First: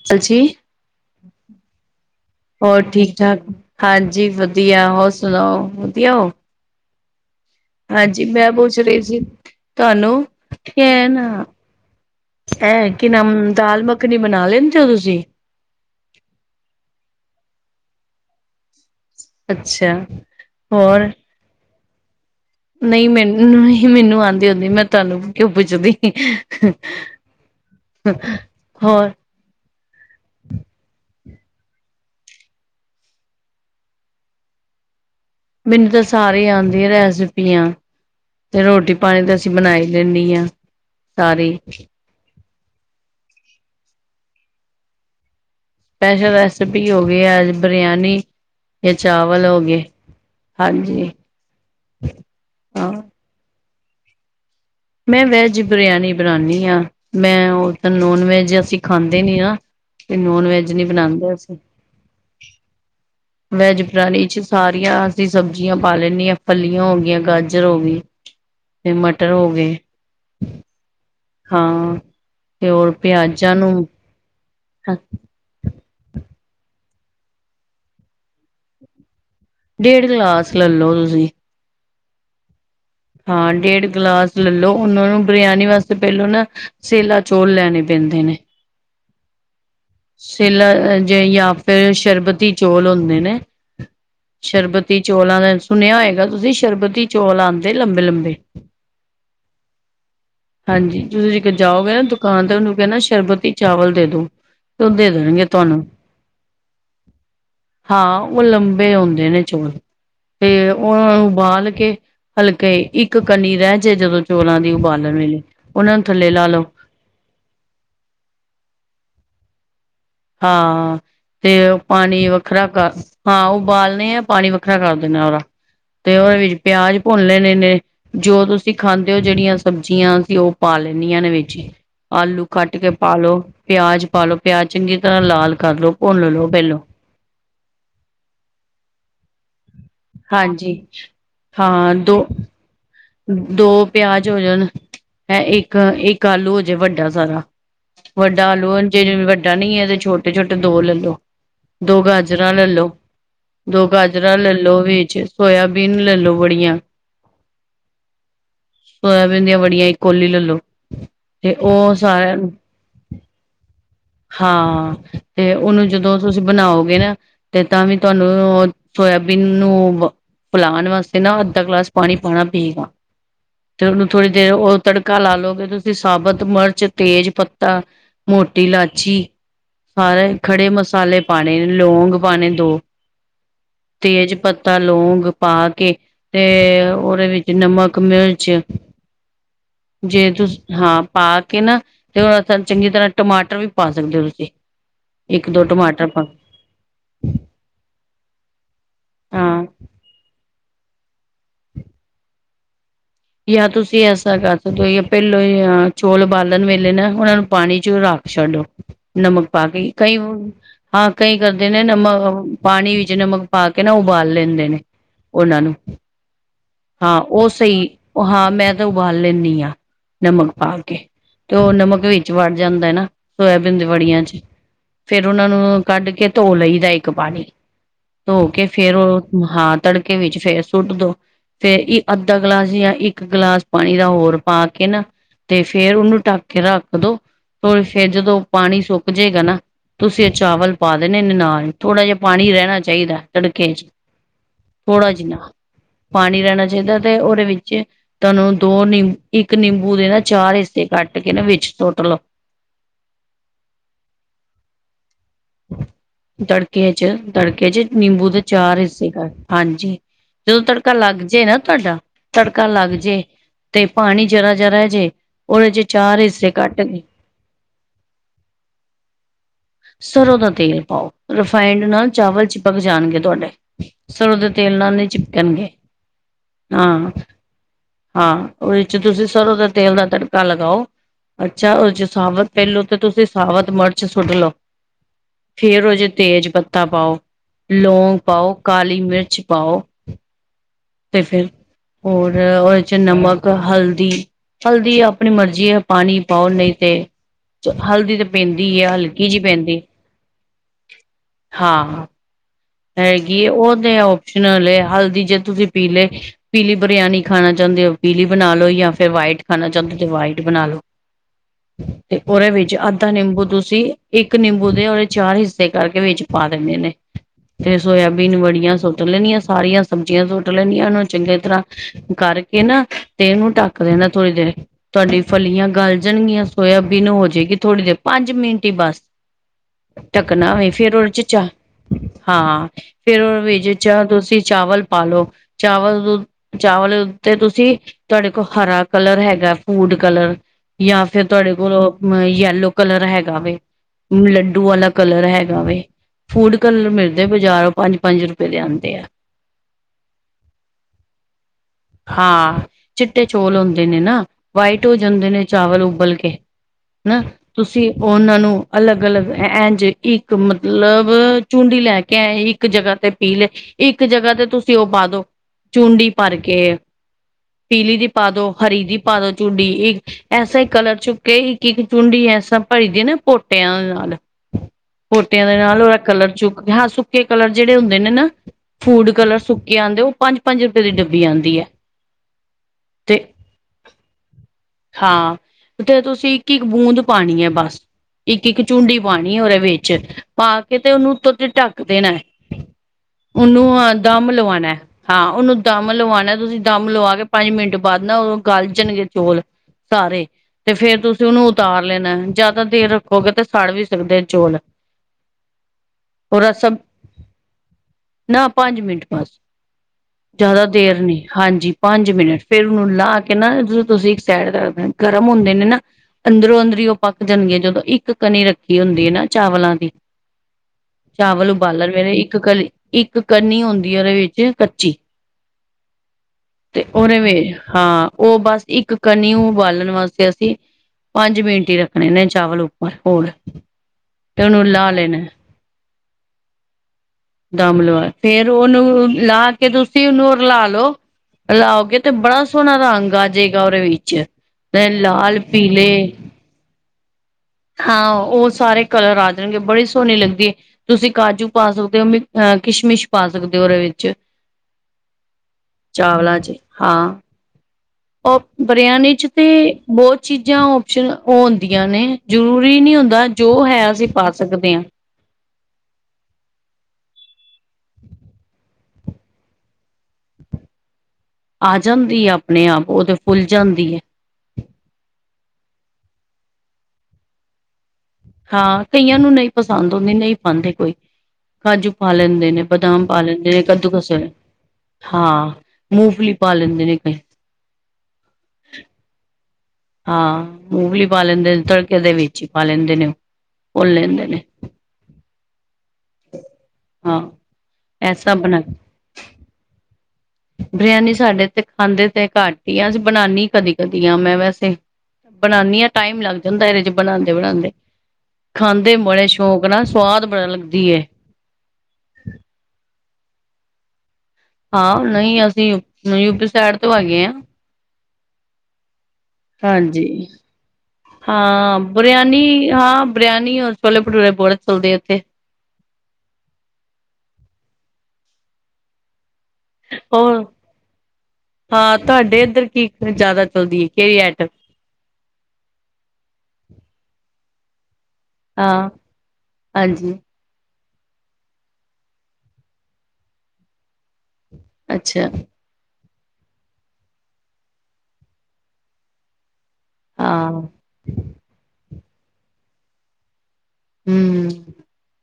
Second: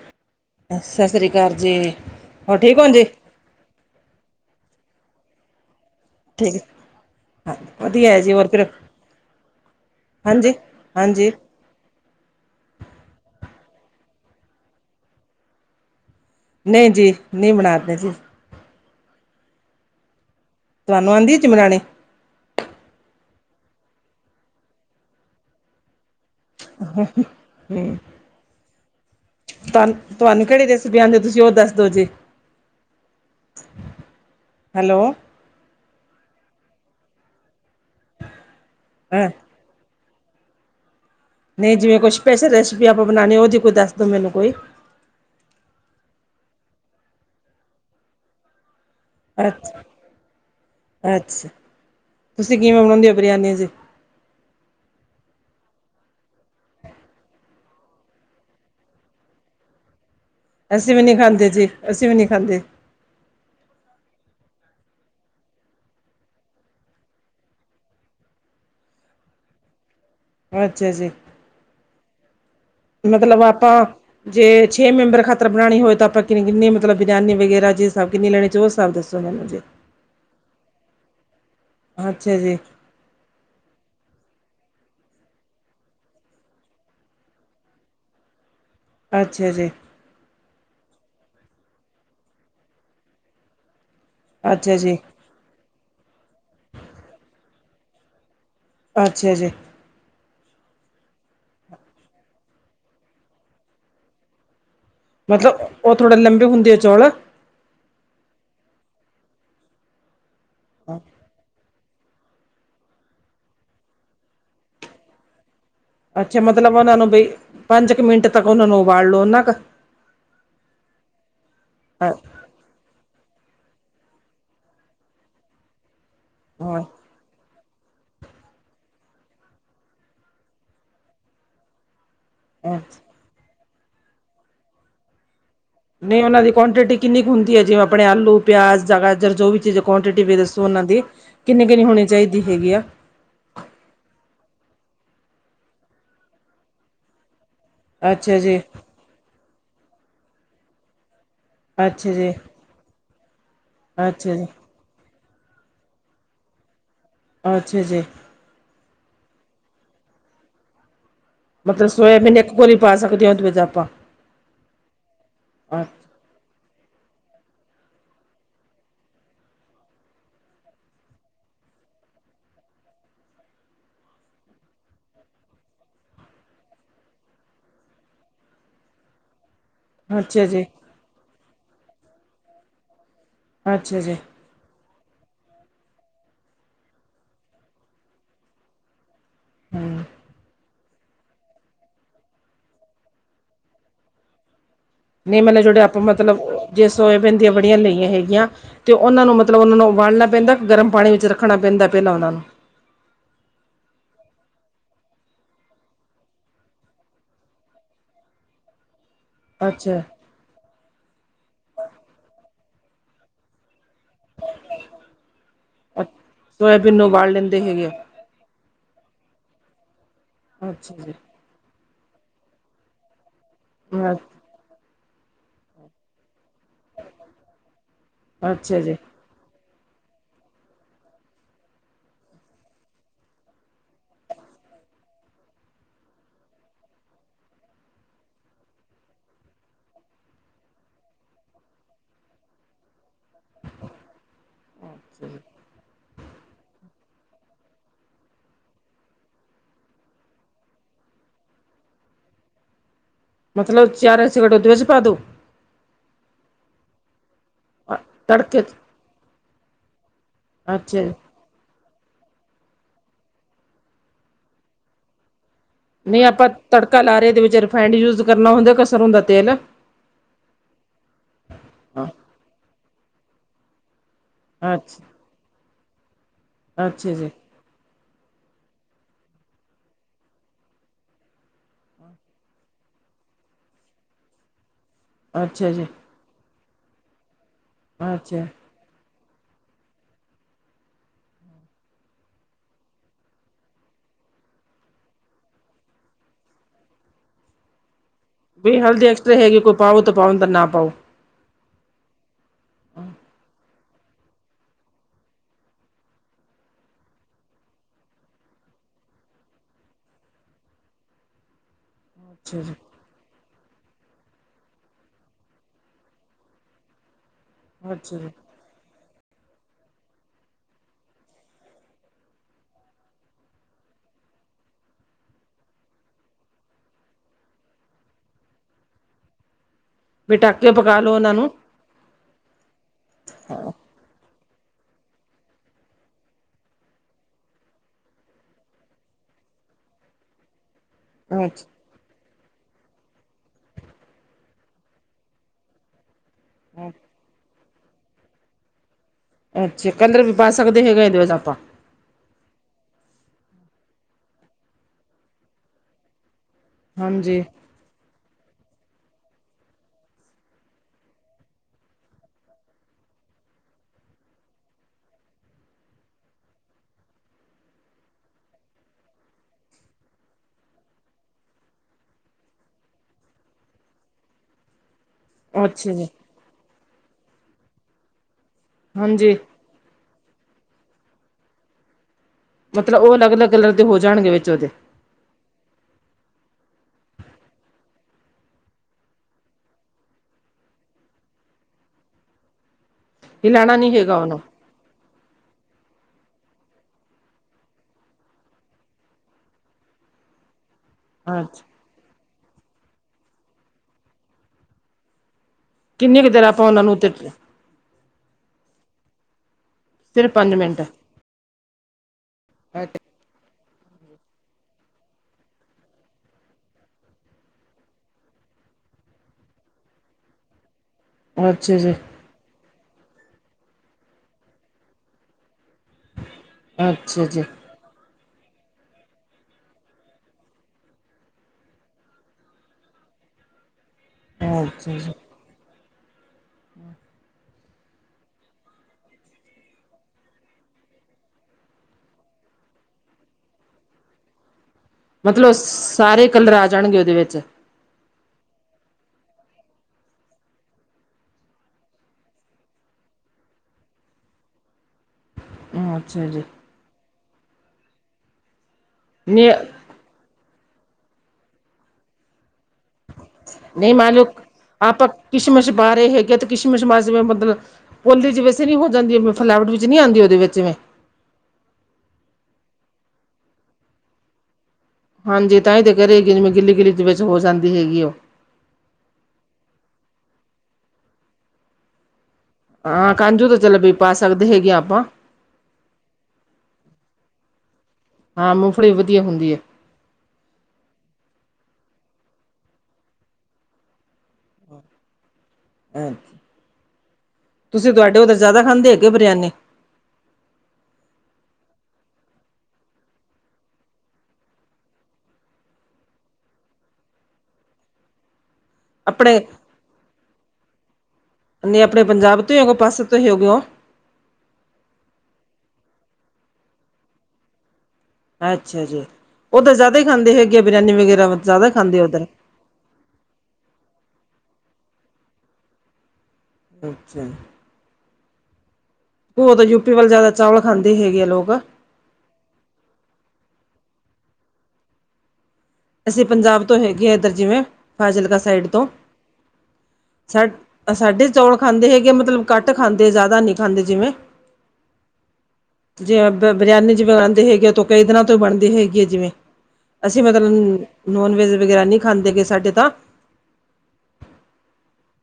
[unintelligible] ਸਸਰੀਕਾਲ ਜੀ। ਠੀਕ ਹੋਰ, ਹੋ ਜੀ ਠੀਕ-ਠਾਕ ਹਾਂਜੀ ਵਧੀਆ ਹੋਰ ਸੁਣਾਓ ਵਧੀਆ ਓ? [unintelligible] ਹਾਂ ਵਧੀਆ ਹੈ ਹਾਂਜੀ, ਜੀ ਹੋਰ ਮੈਂ ਫਿਰ ਪੁੱਛ ਰਹੀ ਸੀ ਤੁਆਨੂੰ ਹਾਂਜੀ ਕਹਿ ਹਾਂਜੀ ਨਾ ਹੈਂ ਕਿ ਨਾਮ ਦਾਲ-ਮੱਖਣੀ ਬਣਾ ਲੈਂਦੇ ਓ ਤੁਸੀਂ? ਨਹੀਂ ਜੀ ਨਹੀਂ ਬਣਾਦੇ ਜੀ। ਅੱਛਿਆ। ਤੁਹਾਨੂੰ ਆਂਦੀ ਜੀ ਬਨਾਣੀ? ਨਹੀਂ ਮੈਨੂੰ ਨੀ ਮੈਨੂੰ ਆਂਦੀ ਉਂਦੀ ਮੈਂ ਤੁਆਨੂੰ ਕਿਉਂ ਪੁੱਛਦੀ। ਹੋਰ। ਤੁ ਤੁਹਾਨੂੰ ਕਿਹੜੇ ਰੈਸਪੀ ਆਂਦੀ ਤੁਸੀਂ ਓ ਦੱਸ ਦੋ ਜੀ। ਹੈਲੋ ਮੈਨੂੰ ਤਾਂ ਸਾਰੇ ਆਉਂਦੀ ਆ ਰੈਸਪੀਆਂ ਤੇ ਰੋਟੀ ਪਾਣੀ ਹਾਂ ਦਾ ਬਣਾਈ ਲੈਂਦੀ ਹਾਂ ਸਾਰੀ ਨਹੀਂ ਜਿਵੇਂ ਕੋਈ ਸਪੈਸ਼ਲ ਰੈਸਪੀ ਆਪਾਂ ਬਣਾਉਣੀ ਉਹਜੀ ਕੋਈ ਦੱਸ ਦਿਉ ਮੈਨੂੰ ਕੋਈ ਸਪੈਸ਼ਲ ਰੈਸਪੀ ਹੋ ਗਈ ਆ ਅ ਬਰਿਆਨੀ ਜਾਂ ਚਾਵਲ ਹੋ ਗਏ ਅੱਛਾ ਹਾਂਜੀ। ਅੱਛਾ ਤੁਸੀਂ ਕਿਵੇਂ ਬਣਾਉਂਦੇ ਹੋ ਬਰਿਆਨੀ ਜੀ ਮੈਂ ਵੈਜ ਬਰਿਆਨੀ ਬਣਾਉਂਣੀ ਆ ਮੈਂ ਉਹ ਤਾਂ ਨੋਨ ਵੈਜ ਅਸੀਂ ਖਾਂਦੇ ਨੀ ਆ ਤੇ ਨੋਨ ਵੈ ਅਸੀਂ ਵੀ ਨੀ ਖਾਂਦੇ ਜੀ ਅਸੀਂ ਵੀ ਨੀ ਖਾਂਦੇ ਵੈਜ ਬਰਿਆਨੀ ਚ ਸਾਰੀਆਂ ਅਸੀਂ ਸਬਜ਼ੀਆਂ ਪਾ ਲੈਂਦੇ ਹਾਂ ਫਲੀਆਂ ਹੋ ਗਈਆਂ, ਗਾਜਰ ਹੋ ਗਈ ਤੇ ਮਟਰ ਹੋ ਗਏ ਅੱਛਾ ਜੀ ਹਾਂ ਤੇ ਹੋਰ ਮਤਲਬ ਪਿਆਜਾਂ ਆਪਾਂ ਨੂੰ ਜੇ ਛੇ ਮੈਂਬਰ ਖ ਤਰ ਬਣਾਉਣੀ ਹੋਏ ਤਾਂ ਆਪਾਂ ਕਿੰਨੀ-ਕਿੰਨੀ ਮਤਲਬ ਬਰਿਆਨੀ ਵੇਗੈਰਾ ਜੇ ਸਭ ਕਿੰਨੀ ਲੈਣੀ ਓਚ ਸਭ ਦੱਸੋ ਮੈਨੂੰ ਜੇ ਡੇਢ ਗਲਾਸ ਲੱਲੋ ਤੁਸੀਂ। ਅੱਛਾ ਜੀ। ਹਾਂ, ਡੇਢ ਗਲਾਸ ਲੱਲੋ ਓਨਾਂ ਨੂੰ ਬਰਿਆਨੀ ਵਾਸਤੇ ਪਹਿਲੋ ਨਾਂ ਸੇਲਾ ਚੋਲ ਲੈਣੇ ਪੈਂਦੇ ਨੇ। ਅੱਛਾ ਜੀ। ਸੇਲਾ ਜੇ ਜਾਂ ਫਿਰ ਸ਼ਰਬਤੀ ਚੌਲ ਹੁੰਦੇ ਨੇਂ। ਅੱਛਾ ਜੀ ਸ਼ਰਬਤੀ ਚੌਲਾਂ ਦਾ ਸੁਣਿਆ ਹੋਏਗਾ ਤੁਸੀਂ, ਸ਼ਰਬਤੀ ਚੌਲ ਆਂਦੇ ਲੰਬੇ-ਲੰਬੇ। ਅੱਛਾ ਜੀ। ਹਾਂਜੀ, ਤੁਸੀਂ ਜੇਕਰ ਜਾਓਗੇ ਨਾਂ ਦੁਕਾਨ ਤੇ ਓਨੂੰ ਕੈਣਾ ਸ਼ਰਬਤੀ ਚਾਵਲ ਦੇ ਦੋ। ਤੇ ਉਹ ਦੇ ਦੇਣਗੇ ਮਤਲਬ ਤੁਹਾਨੂੰ ਓ ਥੋੜੇ ਲੰਬੇ ਹੁੰਦੇ ਆ, ਚੌਲ। ਹਾਂ, ਓ ਲੰਬੇ ਔਂਦੇ ਨੇ ਚੌਲ ਤੇ ਓਨਾਂ ਨੂੰ ਉਬਾਲ ਕੇ ਹਲਕੇ ਇੱਕ ਕਨੀ ਰਹਿ ਜੇ ਜਦੋਂ ਚੋਲਾਂ ਦੀ ਉਬਾਲਣ ਲੀ ਅੱਛਾ, ਮਤਲਬ ਓਨਾਂ ਨੂੰ ਬਈ, ਪੰਜ ਕੁ ਮਿੰਟ ਤੱਕ ਓਨਾਂ ਨੂੰ ਉਬਾਲ ਲੋ ਓਨਾਂ ਕ ਹਾਂ, ਤੇ ਓ ਪਾਣੀ ਵ ਖਰਾ ਕਰ, ਹਾਂ ਉਬਾਲਣੇ ਆ ਪਾਣੀ ਵੱਖਰਾ ਕਰ ਦੇਣਾ ਓਦਾ ਤੇ ਓਦੇ ਵਿੱਚ ਪਿਆਜ ਭੁੰਨ ਲੈਣੇ ਨੇਂ ਜੋ ਤੁਸੀਂ ਖਾਂਦੇ ਹੋ ਜੇੜੀਆਂ ਸਬਜ਼ੀਆਂ ਓ ਪਾ ਲੈਂਨੀਆਂ ਨੇ ਵਿੱਚ ਈ। ਆਲੂ ਖੱਟ ਕੇ ਪਾਲੋ, ਪਿਆਜ ਪਾ ਲੋ। ਪਿਆਜ ਚੰਗੀ ਤਰ੍ਹਾਂ ਲਾਲ ਕਰਲੋ ਨਹੀਂ ਭੁੰਨ ਉਹਨਾਂ ਲੋ ਦੀ ਪੇਲੋਂ ਕੁਆਂਟਿਟੀ ਕਿੰਨੀ ਕੁ ਹੁੰਦੀ ਐ, ਜਿਵੇਂ ਆਪਣੇ ਆਲੂ, ਪਿਆਜ ਜਾਂ ਗਾਜਰ ਜੋ ਵੀ ਚੀਜ਼ ਕੁਆਂਟਿਟੀ ਵੀ ਦੱਸੋ ਹਾਂਜੀ ਓਨਾਂ ਦੀ ਕਿੰਨੀ-ਕਿੰਨੀ ਹਾਂ ਹੋਣੀ ਦੋ ਚਾਈਦੀ ਹੈਗੀ ਆ। ਦੋ ਪਿਆਜ ਹੋ ਜਾਣ, ਹੈਂ ਇੱਕ, ਇੱਕ ਆਲੂ ਹੋਜੇ ਵੱਡਾ ਸਾਰਾ। ਅੱਛਾ ਵੱਡਾ ਜੀ ਆਲੂ ਜੇ ਵੱਡਾ ਨੀਂ ਐ ਤੇ ਛੋਟੇ-ਛੋਟੇ ਦੋ ਲੱਲੋ। ਦੋ ਅੱਛਾ ਜੀ ਗਾਜਰਾਂ ਲੱਲੋ ਦੋ ਅੱਛਾ ਗਾਜਰਾਂ ਜੀ ਲੱਲੋ ਵਿੱਚ। ਸੋਇਆਬੀਨ ਲੱਲੋ, ਵੜੀਆਂ। ਅੱਛਾ ਜੀ। ਸੋਇਆਬੀਨ ਦੀਆਂ ਵੜੀਆ ਇੱਕ ਕੋਲੀ ਲੱਲੋ। ਮਤਲਬ ਸੋਇਆਬੀਨ ਇੱਕ ਕੋਲੀ ਪਾ ਸਕਦੇ ਔਂ [unintelligible] ਆਪਾਂ। ਹਾਂ ਤੇ ਓਨੂੰ ਜਦੋਂ ਤੁਸੀਂ ਬਣਾਓਗੇ ਨਾਂ ਤੇ ਤਾਂ ਵੀ ਤੁਆਨੂੰ ਅ ਸੋਆਬੀਨ ਨੂੰ ਓਬਾ ਫਲਾਣ ਵਾਸਤੇ ਨਾਂ ਅੱਧਾ ਗਲਾਸ ਪਾਣੀ ਪਾਣਾ ਪੇਗਾ। ਤੇ ਓਨੂੰ ਥੋੜ੍ਹੀ ਦੇਰ ਓ ਤੜਕਾ ਲਾ ਲੋਗੇ ਤੁਸੀਂ, ਸਾਬਤ ਮਿਰਚ, ਤੇਜ ਪੱਤਾ ਮੋਟੀ ਲਾ ਚੀ। ਸਾਰੇ ਅੱਛਾ ਜੀ ਖੜੇ ਮਸਾਲੇ ਪਾਣੇ, ਲੋਂਗ ਪਾਣੇ ਦੋ। ਅੱਛਾ ਜੀ ਤੇਜ ਪਤ ਪੱਤਾ, ਲੋਂਗ ਪਾ ਕੇ ਤੇ ਉਦੇ ਵਿੱਚ ਨਮਕ, ਮਿਰਚ ਹਂ। ਜੇ ਤੁਸ ਹਾਂ ਪਾ ਕੇ ਨਾਂ ਤੇ ਓਸਲ ਚੰਗੀ ਤਰ੍ਹਾਂ ਟਮਾਟਰ ਵੀ ਪਾ ਸਕਦੇ ਓ ਤੁਸੀਂ। ਨੇਅ ਇੱਕ ਮਲਬ ਦੋ ਜੇੜੇ ਆਪਾਂ ਟਮਾਟਰ ਪਾ ਮਤਲਬ ਜੇ ਸੋਏਬੀਨ ਦੀਆਂ ਵੜੀਆਂ ਲਈਆਂ ਹੈਗੀਆਂ ਤੇ ਓਨਾਂ ਨੂੰ ਹਾਂ ਮਤਲਬ ਓਨਾਂ ਨੂੰ ਉਬਾਲਣਾ ਪੈਂਦਾ ਕ ਗਰਮ ਪਾਣੀ ਵਿੱਚ ਰੱਖਣਾ ਪੈਂਦਾ, ਪੇਲਾਂ ਓਨਾਂ ਨੂੰ? ਜਾਂ ਤੁਸੀਂ ਐਸਰਾਂ ਕਰ ਸਾਦੇਓ ਜਾ ਪਹਿਲੋਂ ਜਾਂ ਚੋਲ ਉਬਾਲਣ ਵੇਲੇ ਨਾਂ ਓਨਾਂ ਨੂੰ ਪਾਣੀ ਚ ਰੱਖ ਛੱਡੋ ਨਮਕ ਪਾ ਕੇ ਅੱਛਾ ਕਈ ਵ ਹਾਂ ਕਈ ਕਰਦੇ ਨੇਂ ਨਮ ਅ ਪਾਣੀ ਵਿੱਚ ਨਮਕ ਪਾ ਕੇ ਨਾਂ ਉਬਾਲ ਲੈਂਦੇ ਨੇਂ ਉਨ੍ਹਾਂ ਨੂੰ, ਅ ਸੋਇਆਬੀਨ ਨੂੰ ਹਾਂ ਉਬਾਲ ਓ ਲੈਂਦੇ ਹੈਗੇ ਸਈ ਆ ਹਾਂ ਮੈਂ ਤਾਂ ਉਬਾਲ ਲੇਨੀਂ ਆ, ਨਮਕ ਪਾ ਅੱਛਾ ਕੇ। ਜੀ ਤੇ ਓ ਨਮਕ ਵਿੱਚ ਵੜ ਜਾਂਦਾ ਐ ਨਾ, ਸੋਇਆਬੀਨ ਦੀ ਅ ਵੜੀਆਂ 'ਚ ਫਿਰ ਉਨਾਂ ਨੂੰ ਕੱਢ ਕੇ ਧੋ ਲਈ ਦਾ ਇੱਕ ਪਾਣੀ, ਧੋ ਕੇ ਅੱਛਾ ਜੀ ਫੇਰ ਓ ਹਾਂ ਤੜਕੇ ਵਿੱਚ ਫੇਰ ਸੁੱਟ ਦੋ, ਫੇਰ ਈ ਅੱਧਾ ਗਲਾਸ ਜਾਅ ਇੱਕ ਗਲਾਸ ਪਾਣੀ ਦਾ ਹੋਰ ਪਾ ਕੇ ਨਾ, ਤੇ ਫੇਰ ਓਨੂੰ ਢੱਕ ਕੇ ਰੱਖ ਦੋ ਤੋਂ ਫਿਰ ਜਦੋਂ ਪਾਣੀ ਸੁੱਕ ਜੇਗਾ ਨਾ ਤੁਸੀ ਇ ਚਾਵਲ ਪਾ ਦੇਣੇ ਨੇ ਨਾਲ ਈ, ਥੋੜਾ ਜਾ ਪਾਣੀ ਰਹਿਣਾ ਚਾਹੀਦਾ ਤੜਕੇ 'ਚ ਥੋੜਾਂ ਅੱਛਾ ਜਿਨਾ ਜੀ ਪਾਣੀ ਰਹਿਣਾ ਚਾਈਂਦਾ, ਤੇ ਉਦੇ ਵਿੱਚ ਚ ਤਾਨੂੰ ਦੋ ਨਿੰ ਇੱਕ ਨਿੰਬੂ ਦੇ ਨਾ ਚਾਰ ਹਿਸੇ ਕੱਟ ਕੇ ਨਾ ਵਿੱਚ ਸੁੱਟ ਲੋ। ਮਤਲਬ ਚਾਰਸ [unintelligible] ਓਦੇ ਵਿਚ ਪਾ ਦੋ? ਤੜਕੇ 'ਚ- ਤੜਕੇ 'ਚ ਨਿੰਬੂ ਦੇ ਤੜਕੇ 'ਚ? ਚਾਰ ਹਿੱਸੇ ਕਰ, ਹਾਂਜੀ। ਜਦੋਂ ਤੜਕਾ ਅੱਛਾ ਜੀ ਲੱਗਜੇ ਨਾ ਤੁਆਡਾ ਤੜਕਾ ਲੱਗਜੇ ਤੇ ਪਾਣੀ ਜਰਾ- ਜਰਾ ਜੇ ਉਦੇ 'ਚ ਚਾਰ ਨਈ ਆਪਾ ਹਿੱਸੇ ਕੱਟ ਕੇ ਤੜਕਾ ਲਾ ਰੇ ਇਹਦੇ ਵਿੱਚ ਰਫ਼ੈਂਡ ਯੂਜ ਕਰਨਾ ਹੁੰਦਾ ਕ ਸਰੋਂ ਦਾ ਤੇਲ? ਸਰੋਂ ਦਾ ਤੇਲ ਪਾਓ, ਰਫਾਇੰਡ ਨਾਲ ਚਾਵਲ ਚਿਪਕ ਜਾਣਗੇ ਤੁਆਡੇ। ਸਰੋਂ ਦੇ ਤੇਲ ਨਾਲ ਅੱਛਾ ਨਈਂ ਚਿਪਕਣਗੇ, ਹਾਂ। ਅੱਛਾ ਜੀ ਹਾਂ ਉਹਦੇ 'ਚ ਤੁਸੀਂ ਸਰ੍ਹੋਂ ਦੇ ਤੇਲ ਦਾ ਤੜਕਾ ਲਗਾਓ। ਅੱਛਾ ਓਦੇ ਚ ਤੁਸੀ ਸਾਵਤ ਪੇਲੋ ਤੇ, ਤੁਸੀ ਸਾਵਤ ਮਰਚ ਸੁੱਟ ਲਓ। ਅੱਛਾ ਜੀ ਫੇਰ ਉਦੇ ਚ ਤੇਜ਼- ਪੱਤਾ ਪਾਓ, ਲੋਂਗ ਅੱਛਾ ਪਾਓ, ਕਾਲੀ-ਮਿਰਚ ਪਾਓ। ਤੇ ਫਿਰ ਹੋਰ ਉਦੇ 'ਚ ਨਮਕ, ਹਲਦੀ ਹਲਦੀ ਆਪਣੀ ਮਰਜ਼ੀ ਐ, ਪਾਣੀ ਪਾਓ ਨਈਂ ਤੇ ਚ ਹਲਦੀ ਤੇ ਪੇਂਦੀ ਆ ਹਲਕੀ ਜੀ ਪੈਂਦੀ‌ ਓ ਤੇ ਪਾਓ ਨ ਤਾ ਨਾ ਪਾਓ। ਹਾਂ। ਹੈਗੀ ਏ ਓ ਤੇ ਓਪਸ਼ਨਲ ਏ ਹਲਦੀ ਜੇ ਤੁਸੀਂ ਪੀਲੇ ਪੀਲੀ ਬਰਿਆਨੀ ਖਾਣਾ ਚਾਂਦੇ ਓ, ਪੀਲੀ ਬਣਾ ਲੋ ਜਾ ਫੇਅ ਵਾਈਟ ਖਾਣਾ ਚਾਂਦੇ ਓ ਤੇ ਵਾਈਟ ਬਣਾਲੋ [inaudible] ਤੇ ਉਰੇ ਅੱਛਾ ਜੀ ਵਿੱਚ ਅੱਧਾ ਨਿੰਬੂ ਤੁਸੀਂ, ਇੱਕ ਨਿੰਬੂ ਦੇ ਉਹਦੇ ਚਾਰ ਹਿੱਸੇ ਕਰਕੇ ਵਿੱਚ ਪਾ ਦੇਨੇ ਨੇ। ਤੇ ਅੱਛਾ ਜੀ ਸੋਇਆਬੀਨ ਵੜੀਆਂ ਸੁੱਟ ਲੈਣੀਆਂ, ਸਾਰੀਆਂ ਸਬਜ਼ੀਆਂ ਸੁੱਟ ਲੈਣੀਆਂ ਉਹਨਾ ਨੂੰ ਚੰਗੀ ਤਰ੍ਹਾਂ ਕਰਕੇ ਨਾ, ਤੇ ਏਨੂੰ ਢੱਕ ਦੇਣਾ ਥੋੜੀ ਦੇਰ ਤੁਆਡੀ ਫਲੀਆਂ ਗਲ ਜਾਣਗੀਆਂ, ਸੋਇਆਬੀਨ ਓ ਹੋਜੇਗੀ ਥੋੜ੍ਹੀ ਦੇਰ ਪੰਜ ਮਿੰਟ ਈ ਬਸ ਫੇ ਢੱਕਣਾ ਢੱਕੇ ਹੋਵੇ ਕੇ ਫੇਰ ਪਕਾ ਉਹਦੇ ਲੋ ਚ ਉਨਾਂ ਚਾ ਨੂੰ? ਹਾਂ ਫੇਰ ਉਰੇ ਵਿੱਚ ਚ ਤੁਸੀ ਚਾਵਲ ਪਾਲੋ। ਚਾਵਲ ਦ ਚਾਵਲ ਦੇ ਉੱਤੇ ਤੁਸੀ ਤੁਆਡੇ ਕੋ ਹਰਾ ਕਲਰ ਹੈਗਾ, ਫੂਡ ਕਲਰ ਜਾਂ ਫਿਰ ਤੁਆਡੇ ਅੱਛਾ ਕੋਲ ਓ ਮ ਯੈਲੋ ਕਲਰ ਹੈਗਾ ਵੇ, ਲੱਡੂ ਆਲਾ ਕਲਰ ਹੈਗਾ ਵੇ ਫੂਡ ਕਲਰ ਮਿਲਦੇ ਬਾਜ਼ਾਰੋ ਪੰਜ- ਪੰਜ ਰੁਪਏ ਦੇ ਆਂਦੇ ਆ। ਅੱਛਾ ਕਲਰ ਵੀ ਪਾ ਸਕਦੇ ਹੈਗਾ ਇਹਦੇ ਵਿੱਚ ਆਪਾਂ। ਹਾਂ। ਚਿੱਟੇ ਚੋਲ ਹੁੰਦੇ ਨੇ ਨਾ ਵਾਈਟ ਹੋ ਜਾਂਦੇ ਨੇ, ਚਾਵਲ ਉਬਲ ਕੇ ਹਨਾ ਹਾਂਜੀ ਤੁ -ਸੀ ਉਹਨਾਂ ਨੂੰ ਅਲੱਗ-ਅਲੱਗ ਐਝ ਇੱਕ ਮਤਲਬ ਚੁੰਡੀ ਲੈ ਕ ਇੱਕ ਜਗਾ ਤੇ ਪੀਲੇ ਇੱਕ ਜਗਾ ਤੇ ਤੁਸੀਂ ਉਹ ਪਾ ਦੋ। ਚੁੰਡੀ ਭਰ ਕੇ, ਪੀਲੀ ਦੀ ਪਾ ਦੋ, ਹਰੀ ਦੀ ਪਾ ਦੋ ਚੁੰਡੀ ਇ ਐਸਾ ਈ ਕਲਰ ਚੁੱਕ ਇੱਕ -ਇੱਕ ਚੁੰਡੀ ਐਸਾ ਭਰੀ ਦੀ ਨਾ ਪੋਟਿਆਂ ਦੇ ਨਾਲ। [inaudible] ਪੋਟਿਆਂ ਦੇ ਨਾਲ ਅੱਛਾ ਉਹਦਾ ਜੀ ਕਲਰ ਚੁੱਕ ਹਾਂ ਸੁੱਕੇ ਕਲਰ ਜਿਹੜੇ ਹੁੰਦੇ ਨੇ ਨਾ, ਫੂਡ ਹਾਂਜੀ ਕਲਰ ਸੁ- ਕੇ ਆਂਦੇ ਉਹ ਪੰਜ-ਪੰਜ ਰੁਪਏ ਦੀ ਡੱਬੀ ਆਂਦੀ ਹੈ। ਮਤਲਬ ਉਹ ਅਲੱਗ-ਅਲੱਗ ਕਲਰ ਦੇ ਹੋ ਜਾਣਗੇ ਵਿੱਚ, ਹਾਂ, ਤੇ ਤੁਸੀਂ ਇੱਕ-ਇੱਕ ਬੂੰਦ ਪਾਣੀ ਹੈ ਬਸ। ਇੱਕ-ਇੱਕ ਚੁੰਡੀ ਪਾਉਣੀ ਉਹਦੇ ਵਿੱਚ ਪਾ ਕੇ ਤੇ ਉਹਨੂੰ ਦੀ ਢੱਕ, ਦੇਣਾ, ਉਹਨੂੰ ਹਿਲਾਣਾ ਅ ਨੀ ਹੈਗਾ ਦਮ ਉਹਨੂੰ ਲਵਾਣਾ। ਹਾਂ ਉਹਨੂੰ ਦਮ ਲਵਾਉਣਾ ਤੁਸੀਂ ਦਮ ਲਵਾ ਕੇ ਪੰਜ ਮਿੰਟ ਬਾਅਦ ਨਾ ਉਹ ਗਲ ਜਣਗੇ ਚੌਲ, ਸਾਰੇ ਤੇ ਫਿਰ ਤੁਸੀਂ ਉਹਨੂੰ ਅੱਛਾ ਉਤਾਰ ਲੈਣਾ ਜ਼ਿਆਦਾ ਦੇਰ ਰੱਖੋਗੇ ਤੇ ਸੜ ਵੀ ਸਕਦੇ ਚੌਲ। ਕਿੰਨੀ ਕੁ ਦੇਰ ਆਪਾਂ ਉਹਨਾਂ ਨੂੰ ਤੇ, ਨਾ ਪੰਜ ਮਿੰਟ ਬਸ, ਸਿਰਫ ਪੰਜ ਜ਼ਿਆਦਾ ਮਿੰਟ ਦੇਰ ਨੀ ਹਾਂਜੀ ਪੰਜ ਮਿੰਟ ਫਿਰ ਉਹਨੂੰ ਲਾ ਕੇ ਨਾ ਜਦੋ ਤੁਸੀਂ, [unintelligible] ਗਰਮ ਹੁੰਦੇ ਨੇ ਨਾ, ਅੰਦਰੋਂ ਅੰਦਰੀ ਉਹ ਪੱਕ ਜਾਣਗੇ ਜਦੋਂ ਇੱਕ ਕਣੀ ਰੱਖੀ ਹੁੰਦੀ ਹੈ ਨਾ ਚਾਵਲਾਂ ਦੀ। ਚਾਵਲ ਅੱਛਾ ਉਬਾਲਣ ਜੀ ਵੇਲੇ ਇੱਕ ਕਨੀ ਇੱਕ ਕਨੀ ਹੁੰਦੀ ਹੈ ਉਹਦੇ ਵਿੱਚ ਕੱਚੀ, ਤੇ ਉਹਨੇ ਅੱਛਾ ਵੇ ਜੀ ਹਾਂ ਉਹ ਬਸ ਇੱਕ ਕਨੀ ਉਬਾਲਣ ਵਾਸਤੇ ਅਸੀਂ, ਪੰਜ ਮਿੰਟ ਹੀ ਰੱਖਣੇ ਨੇ ਚਾਵਲ ਉੱਪਰ ਹੋਰ, ਤੇ ਉਹਨੂੰ ਲਾ ਅੱਛਾ ਜੀ ਲੈਣਾ। ਦਮ ਲਵਾ ਫਿਰ ਉਹਨੂੰ ਲਾ ਕੇ ਤੁਸੀਂ ਉਹਨੂੰ ਰਲਾ ਲਓ। ਰਲਾਓਗੇ ਤੇ ਬੜਾ ਸੋਹਣਾ ਰੰਗ ਆ ਜਾਏਗਾ ਉਹਦੇ ਵਿੱਚ। ਲਾਲ, ਮਤਲਬ ਪੀਲੇ ਸਾਰੇ ਕਲਰ ਆ ਜਾਣਗੇ ਉਹਦੇ ਵਿੱਚ। ਹਾਂ ਉਹ ਸਾਰੇ ਕਲਰ ਆ ਜਾਣਗੇ ਬੜੀ ਸੋਹਣੀ ਲੱਗਦੀ। ਤੁਸੀਂ ਕਾਜੂ ਪਾ ਸਕਦੇ ਹੋ ਅਹ ਮਿਠਾ ਕਿਸ਼ਮਿਸ਼ ਪਾ ਸਕਦੇ ਹੋ ਉਹਦੇ ਵਿੱਚ, ਅੱਛਾ ਚਾਵਲਾਂ ਜੀ ਚ ਹਾਂ, ਉਹ ਬਰਿਆਨੀ ਚ ਨੀ ਤੇ, ਬਹੁਤ ਚੀਜ਼ਾਂ ਓਪਸ਼ਨ ਉਹ ਹੁੰਦੀਆ ਨੇ ਜ਼ਰੂਰੀ ਨੀ ਹੁੰਦਾ। ਜੋ ਹੈ ਨਹੀਂ ਅਸੀਂ ਮੰਨ ਲਓ ਪਾ ਸਕਦੇ ਆ। ਆਪਾਂ ਕਿਸ਼ਮਿਸ਼ ਬਾਰੇ ਹੈਗੇ ਆ ਤੇ ਕਿ ਕਿਸਸ਼ਮਿਸ਼ ਮਾਜ਼ ਮਤਲਬ, ਪੋਲੀ ਚ ਵੈਸੇ ਨੀ ਹੋ ਜਾਂਦੀ ਫਲੈਵਟ ਵਿੱਚ ਨਹੀਂ ਆਂਦੀ ਉਹਦੇ ਵਿੱਚ ਜਿਵੇਂ, ਆ ਜਾਂਦੀ ਹੈ ਆਪਣੇ ਆਪ ਉਹ ਤੇ ਫੁੱਲ ਜਾਂਦੀ ਹੈ। ਹਾਂਜੀ ਤਾਂ ਹੀ ਤੇ ਕਹਿ ਰਹੀ ਹੈਗੀ ਜਿਵੇਂ ਗਿੱਲੀ-ਗਿੱਲੀ ਦੇ ਵਿੱਚ ਹੋ ਜਾਂਦੀ ਹੈਗੀ ਉਹ, ਹਾਂ ਕਈਆ ਨੂੰ ਨਹੀਂ ਪਸੰਦ ਹੁੰਦੀ ਨਹੀ ਪਾਂਦੇ ਕੋਈ, ਕਾਜੂ ਪਾ ਲੈਂਦੇ ਨੇ। ਬਦਾਮ ਹਾਂ ਪਾ ਕਾਂਜੂ ਲੈਂਦੇ ਤਾਂ ਨੇ ਚਲੋ ਵੀ ਕੱਦੂਕਸ ਪਾ ਵਾਲੀ, ਸਕਦੇ ਹੈਗੇ ਆਪਾਂ ਹਾਂ ਮੂੰਗਫਲੀ ਪਾ ਲੈਂਦੇ ਨੇ ਕਈ, ਹਾਂ ਮੂੰਗਫਲੀ ਵੀ ਵਧੀਆ ਹੁੰਦੀ ਹੈ। ਹਾਂ ਮੂੰਗਲੀ ਪਾ ਲੈਂਦੇ ਨੇ ਤੜਕੇ ਦੇ ਵਿੱਚ ਹੀ ਪਾ ਲੈਂਦੇ ਨੇ, ਭੁਨ ਲੈਂਦੇ ਨੇ, ਹਾਂ ਤੁਸੀਂ ਤੁਹਾਡੇ ਉੱਧਰ ਐਸਾ ਬਣਾ ਜ਼ਿਆਦਾ ਖਾਂਦੇ ਆ ਹੈਗੇ ਬਰਿਆਨੀ, ਬਰਿਆਨੀ ਸਾਡੇ ਤੇ ਖਾਂਦੇ ਤੇ ਘੱਟ ਹੀ ਆ ਅਸੀਂ ਬਣਾਉਣੀ ਕਦੀ-ਕਦੀ ਆ ਮੈਂ ਵੈਸੇ, ਬਣਾਉਣੀ ਆ ਟਾਈਮ ਲੱਗ ਜਾਂਦਾ ਇਹਦੇ ਚ ਬਣਾਦੇ ਬਣਾਦੇ। ਖਾਂਦੇ ਬੜੇ ਆਪਣੇ ਸ਼ੌਕ ਨਾ ਸਵਾਦ ਬੜਾ ਲੱਗਦੀ ਐ। ਨਹੀਂ ਆਪਣੇ ਪੰਜਾਬ ਤੋਂ ਹੀ ਹੋਗੋ ਪਾਸੇ ਤੋਂ ਹੀ ਹੈਗੇ ਓ। ਹਾਂ ਨਹੀਂ ਅਸੀ ਯੂਪ ਯੂਪੀ ਸਾਈਡ ਤੋਂ ਹੈਗੇ ਆ। ਅੱਛਾ ਜੀ, ਉੱਧਰ ਜ਼ਿਆਦਾ ਹੀ ਹਾਂਜੀ ਖਾਂਦੇ ਹੈਗੇ ਆ ਬਰਿਆਨੀ ਵਗੈਰਾ ਜ਼ਿਆਦਾ ਖਾਂਦੇ ਉੱਧਰ। ਕੀ ਹਾਂ। ਬਰਿਆਨੀ ਔਰ ਛੋਲੇ ਭਟੂਰੇ ਬੜੇ ਚੱਲਦੇ ਆ ਇੱਥੇ। ਅੱਛਾ। ਓ ਤਾਂ ਯੂਪੀ ਵਾਲੇ ਜ਼ਿਆਦਾ ਹੋਰ ਚਾਵਲ ਖਾਂਦੇ ਈ ਹੈਗੇ ਆ ਲੋਕ। ਹਾਂ ਤੁਹਾਡੇ ਇੱਧਰ ਕੀ ਜ਼ਿਆਦਾ ਚਲਦੀ ਏ ਕਿਹੜੀ ਐਟਮ ਅਸੀਂ ਪੰਜਾਬ ਤੋਂ ਹੈਗੇ ਇੱਧਰ ਜਿਵੇਂ ਫ਼ਾਜ਼ਿਲਕਾ ਸਾਈਡ ਤੋਂ, ਹਾਂ ਹਾਂਜੀ ਸਾ ਤਾਂ ਸਾਡੇ ਚੌਲ ਖਾਂਦੇ ਹੈਗੇ, ਮਤਲਬ ਘੱਟ ਖਾਂਦੇ ਜ਼ਿਆਦਾ ਨੀ ਖਾਂਦੇ ਜਿਵੇਂ‌। ਅੱਛਾ। ਜੇ ਉਹਦਾ ਬਰਿਆਨੀ 'ਚ ਬਣਾਂਦੇ ਹੈਗੇ ਆ, ਉਹ ਕਈ ਤਰਾਂ ਤੋਂ ਬਣਦੀ ਹੈਗੀ ਏ ਜਿਵੇਂ। ਅਸੀਂ ਮਤਲ, ਹਾਂ ਨੋਨ ਵੈਜ਼ ਵਗੈਰਾ ਨੀ ਖਾਂਦੇ ਹੇਗੇ ਸਾਡੇ ਤਾਂ। ਹੂੰ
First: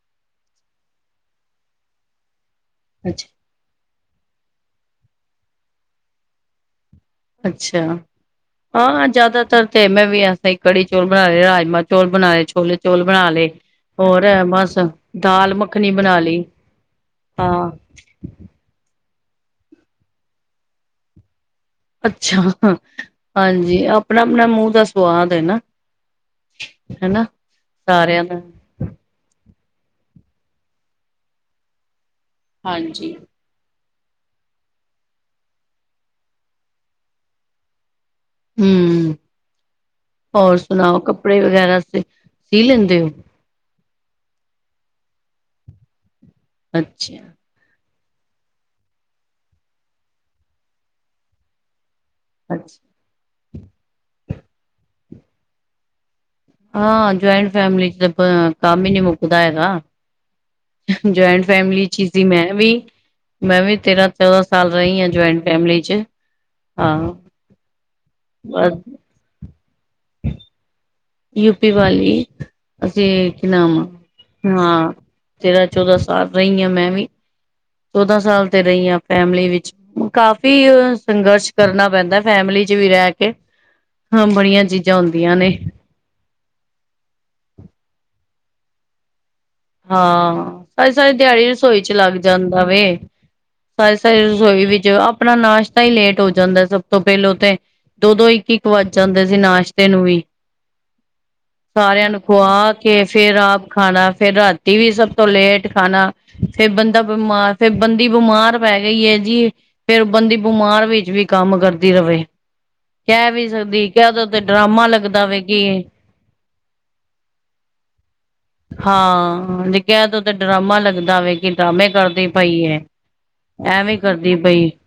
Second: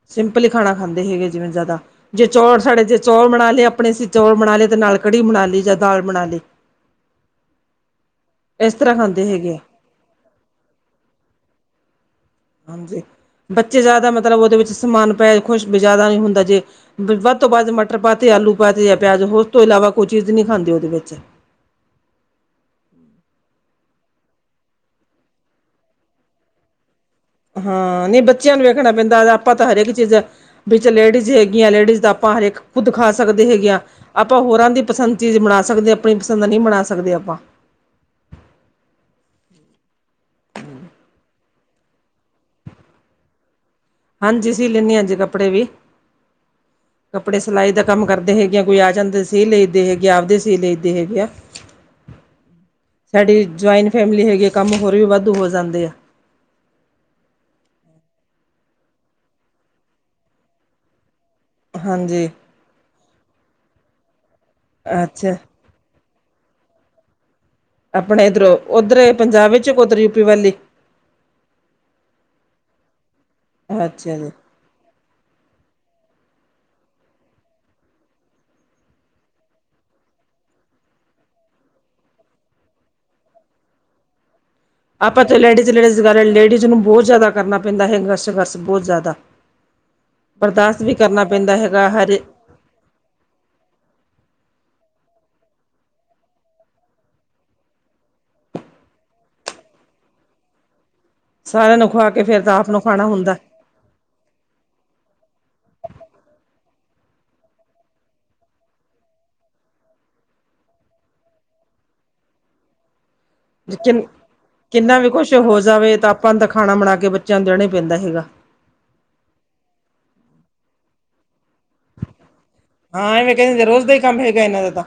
ਸਿੰਪਲ ਈ ਖਾਣਾ ਖਾਂਦੇ ਹੈਗੇ ਜਿਵੇਂ ਜ਼ਿਆਦਾ, ਜੇ ਚੋਲ਼ ਸਾਡੇ ਜੇ ਅੱਛਾ ਚੋਲ਼ ਬਣਾ ਲਏ ਆਪਣੇ ਚੌਲ ਬਣਾਲੇ, ਤੇ ਨਾਲ਼ ਕੜੀ ਬਣਾਲੀ ਜਾ ਦਾਲ ਬਣਾਲੀ। ਅੱਛਾ, ਇਸ ਤਰ੍ਹਾਂ ਹਾਂ, ਖਾਂਦੇ ਹੈਗੇ ਆ ਜ਼ਿਆਦਾਤਰ ਤੇ ਮੈਂ ਵੀ ਏਸ ਤਰ੍ਹਾਂ ਈ ਕੜੀ-ਚੌਲ ਬਣਾਏ, ਰਾਜਮਾਂ-ਚੌਲ ਬਣਾਏ। ਹਾਂਜੀ, ਬੱਚੇ ਜ਼ਿਆਦਾ ਮਤਲਬ ਉਹਦੇ ਵਿੱਚ ਬਸ ਸਮਾਨ ਪੈ ਦਾਲ ਖੁਸ਼ ਮੱਖਣੀ ਜ਼ਿਆਦਾ ਨੀ ਬਣਾ ਹੁੰਦਾ ਲਈ ਜੇ, ਤੋਂ ਵੱਧ ਹਾਂ ਮ ਟਰ ਪਾਤੇ, ਆਲੂ ਪਾਤੇ ਯਾ ਪਿਆਜ਼, ਉਸ ਤੋਂ ਇਲਾਵਾ ਕੋਈ ਚੀਜ਼ ਨਹੀਂ ਖਾਂਦੇ ਉਹਦੇ ਵਿੱਚ। ਅੱਛਾ, ਹਾਂਜੀ ਆਪਣਾ-ਆਪਣਾ ਮੂੰਹ ਦਾ ਸਵਾਦ ਐ ਨਾ। ਹੈਨਾ। ਹਾਂ, ਨਹੀਂ, ਬੱਚਿਆਂ ਨੂੰ ਵੇਖਣਾ ਪੈਂਦਾ ਆਪਾਂ ਤਾਂ ਹਰੇਕ ਚੀਜ਼, ਬੀਚ ਲੇਡੀਜ਼ ਹੈਗੀਆਂ ਲੇਡੀਜ਼ ਦਾ ਪਾਂ ਹਰੇਕ, ਖੁਦ ਖਾ ਹਾਂਜੀ ਸਕਦੇ ਹੇਗੀਆਂ, ਆਪਾਂ ਹੋਰਾਂ ਦੀ ਪਸੰਦ ਚੀਜ਼ ਬਣਾ ਸਕਦੇ, ਆਪਣੀ ਪਸੰਦ ਨ੍ਹੀਂ ਬਣਾ ਸਕਦੇ ਆਪਾਂ। ਹੂੰ, ਹੋਰ ਸੁਣਾਓ, ਕੱਪੜੇ ਵਗੈਰਾ ਸੀ, ਸੀ ਲੈਂਦੇ ਓ? ਹਾਂਜੀ, ਸੀ ਲੈਂਨੀ ਆ ਜੀ ਕੱਪੜੇ ਵੀ। ਅੱਛਾ। ਕੱਪੜੇ ਸਿਲਾਈ ਦਾ ਕੰਮ ਕਰਦੇ ਹੈਗੇ ਆ ਕੋਈ ਆ ਜਾਂਦੇ ਸੀ, ਸੀ ਲਈ ਦੇ ਹੈਗੇ ਆ, ਆਪਦੇ ਸੀ ਲਈਦੇ ਹੇਗੇ ਆ। ਅੱਛਾ। ਸਾਡੀ ਜੁਆਇੰਟ ਫੈਮਿਲੀ ਹੈਗੀ ਆ ਕੰਮ ਹੋਰ ਵੀ ਵਾਧੂ ਹੋ ਜਾਂਦੇ ਆ। ਹਾਂ, ਜੁਆਇੰਟ ਫੈਮਲੀ'ਚ ਤਾਂ ਕੰਮ ਈ ਨੀ ਮੁੱਕਦਾ ਹੈਗਾ। ਜੁਆਇੰਟ ਫੈਮਿਲੀ 'ਚ ਈ ਸੀ, ਹਾਂਜੀ ਮੈਂ ਵੀ। ਮੈਂ ਵੀ ਤੇਰਾਂ-ਤੇਰਾਂ ਸਾਲ ਰਹੀ ਆ ਅੱਛਾ ਜੁਆਇੰਟ ਫੈਮਿਲੀ'ਚ, ਆਹੋ। ਆਪਣੇ ਇੱਧਰੋ, ਉੱਧਰ ਪੰਜਾਬ ਵਿੱਚ ਕਿ ਉੱਧਰ ਯੂਪੀ ਵੱਲੀ ਈ? ਯੂਪੀ ਵੱਲ ਈ, ਅਸੀਂ ਕੀ ਨਾਮ ਆ ਅੱਛਾ ਜੀ ਹਾਂ, ਤੇਰਾ-ਚੌਦਾ ਸਾਲ ਰਹੀ ਆਂ ਮੈਂ ਵੀ‌। ਚੌਦਾਂ ਸਾਲ ਤੇ ਰਹੀ ਆਂ, ਫੈਮਿਲੀ ਵਿੱਚ। ਕਾਫ਼ੀ ਓ ਸੰਘਰਸ਼ ਕਰਨਾ ਪੈਂਦਾ, ਫੈਮਿਲੀ'ਚ ਵੀ ਰਹਿਕੇ। ਹਾਂ, ਬੜੀਆਂ ਚੀ ਆਪਾਂ ਤੇ ਲੇਡੀਜ਼-ਲੇਡੀਜ਼ ਕਰ, ਲੇਡੀਜ਼ ਨੂੰ ਬਹੁਤ ਜ਼ਿਆਦਾ ਕਰਨਾ ਪੈਂਦਾ ਹੈਗਾ ਸੰਘਰਸ਼ ਬਹੁਤ ਜ਼ਿਆਦਾ। ਹਾਂ, ਬਰਦਾਸ਼ਤ ਵੀ ਸਾਰੀ-ਸਾਰੀ ਕਰਨਾ ਦਿਹਾੜੀ ਪੈਂਦਾ ਹੈਗਾ ਰਸੋਈ'ਚ ਲੱਗ ਹਰੇ ਜਾਂਦਾ ਵੇ। ਸਾਰੀ-ਸਾਰੀ ਰਸੋਈ ਵਿੱਚ ਅਪਣਾ ਨਾਸ਼ਤਾ ਈ ਲੇਟ ਹੋ ਜਾਂਦਾ ਏ, ਸਭ ਤੋਂ ਪਹਿਲੋਂ ਤੇ। ਦੋ-ਦੋ, ਇੱਕ-ਇੱਕ ਵੱਜ ਜਾਂਦੇ ਸੀ ਨਾਸ਼ਤੇ ਨੂੰ ਵੀ। ਖਵਾ ਸਾਰਿਆਂ ਨੂੰ ਕੇ ਫੇਰ ਤਾਂ ਆਪ ਨੂੰ ਖੁਆਕੇ ਖਾਣਾ ਫੇ਼ਰ ਹੁੰਦਾ ਆਪ ਖਾਣਾ, ਫੇ਼ਰ ਰ੍ਹਾਤੀਂ ਵੀ ਸਭ ਤੋਂ ਲੇਟ ਖਾਨਾ। ਫੇ਼ਰ ਬੰਦਾ ਬਿਮਾਰ, ਫੇ਼ਰ ਬੰਦੀ ਬਿਮਾਰ ਪੈ ਗਈ ਏ ਜੀ। ਫ਼ੇਰ ਬੰਦੀ ਬਿਮਾਰ ਵਿੱਚ ਵੀ ਕੰਮ ਕਰਦੀ ਰਵੇ, ਕਹਿ ਵੀ ਸਕਦੀ, ਲੇਕਿਨ ਕਹਿਦੋ ਤੇ ਡਰਾਮਾਂ ਲੱਗਦਾ ਵੇ ਕਿ ਆਪਾ ਨ ਤਾ ਖਾਣਾ ਬਣਾਕੇ, ਬੱਚਿਆਂ ਨੂੰ ਦੇਣਾ ਈ ਪੈਂਦਾ ਹੇਗਾ। ਹਾਂ, ਜੇ ਕਹਿਤਾ ਤਾਂ ਡਰਾਮਾ ਲੱਗਦਾ ਵੇ। ਡ੍ਰਾਮੇ ਕਰਦੀ ਪਈ ਏ, ਹਾਂ ਐਵੇਂ ਕਹਿੰਦੇ ਰੋਜ਼ ਦਾ ਐਵੇਂ ਹੀ ਕੰਮ ਕਰਦੀ ਹੈਗਾ ਇਹਨਾਂ ਪਈ। ਦਾ ਤਾਂ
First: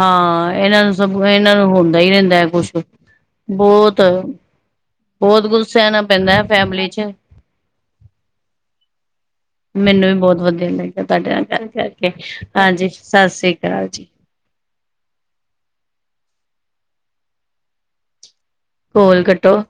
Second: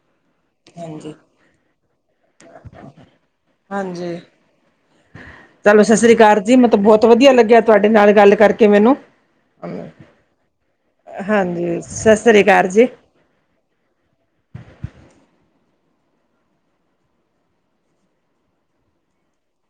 ਹਾਂ, ਇਹਨਾਂ ਨੂੰ ਹਾਂਜੀ ਸਭ ਇਹਨਾਂ ਨੂੰ ਹੁੰਦਾ ਹੀ ਰਹਿੰਦਾ ਏ ਕੁਛ, ਬਹੁਤ। ਹਾਂਜੀ ਬਹੁਤ ਕੁਝ ਚਲੋ ਸਹਿਣਾ ਸਸਰੀ ਪੈਂਦਾ ਕਾਰ ਹੈ ਜੀ, ਮੀ ਤ ਫੈਮਿਲੀ ਚ ਬਹੁਤ ਵਧੀਆ ਲੱਗਿਆ ਤੁਹਾਡੇ ਨਾਲ ਗੱਲ ਕਰਕੇ ਮੈਨੂੰ। ਮੈਨੂੰ ਵੀ ਬੋਤ ਵਧੀਆ ਲੱਗੇਆ ਤੁਆਡੇ ਨਾਲ ਗੱਲ ਹਾਂਜੀ ਕਰਕੇ, ਸਤਿ ਸ੍ਰੀ ਅਕਾਲ ਹਾਂਜੀ ਜੀ ਸਾਸਰੀ ਕਾਲ ਜੀ। ਕੋਲ ਕੱਟੋ।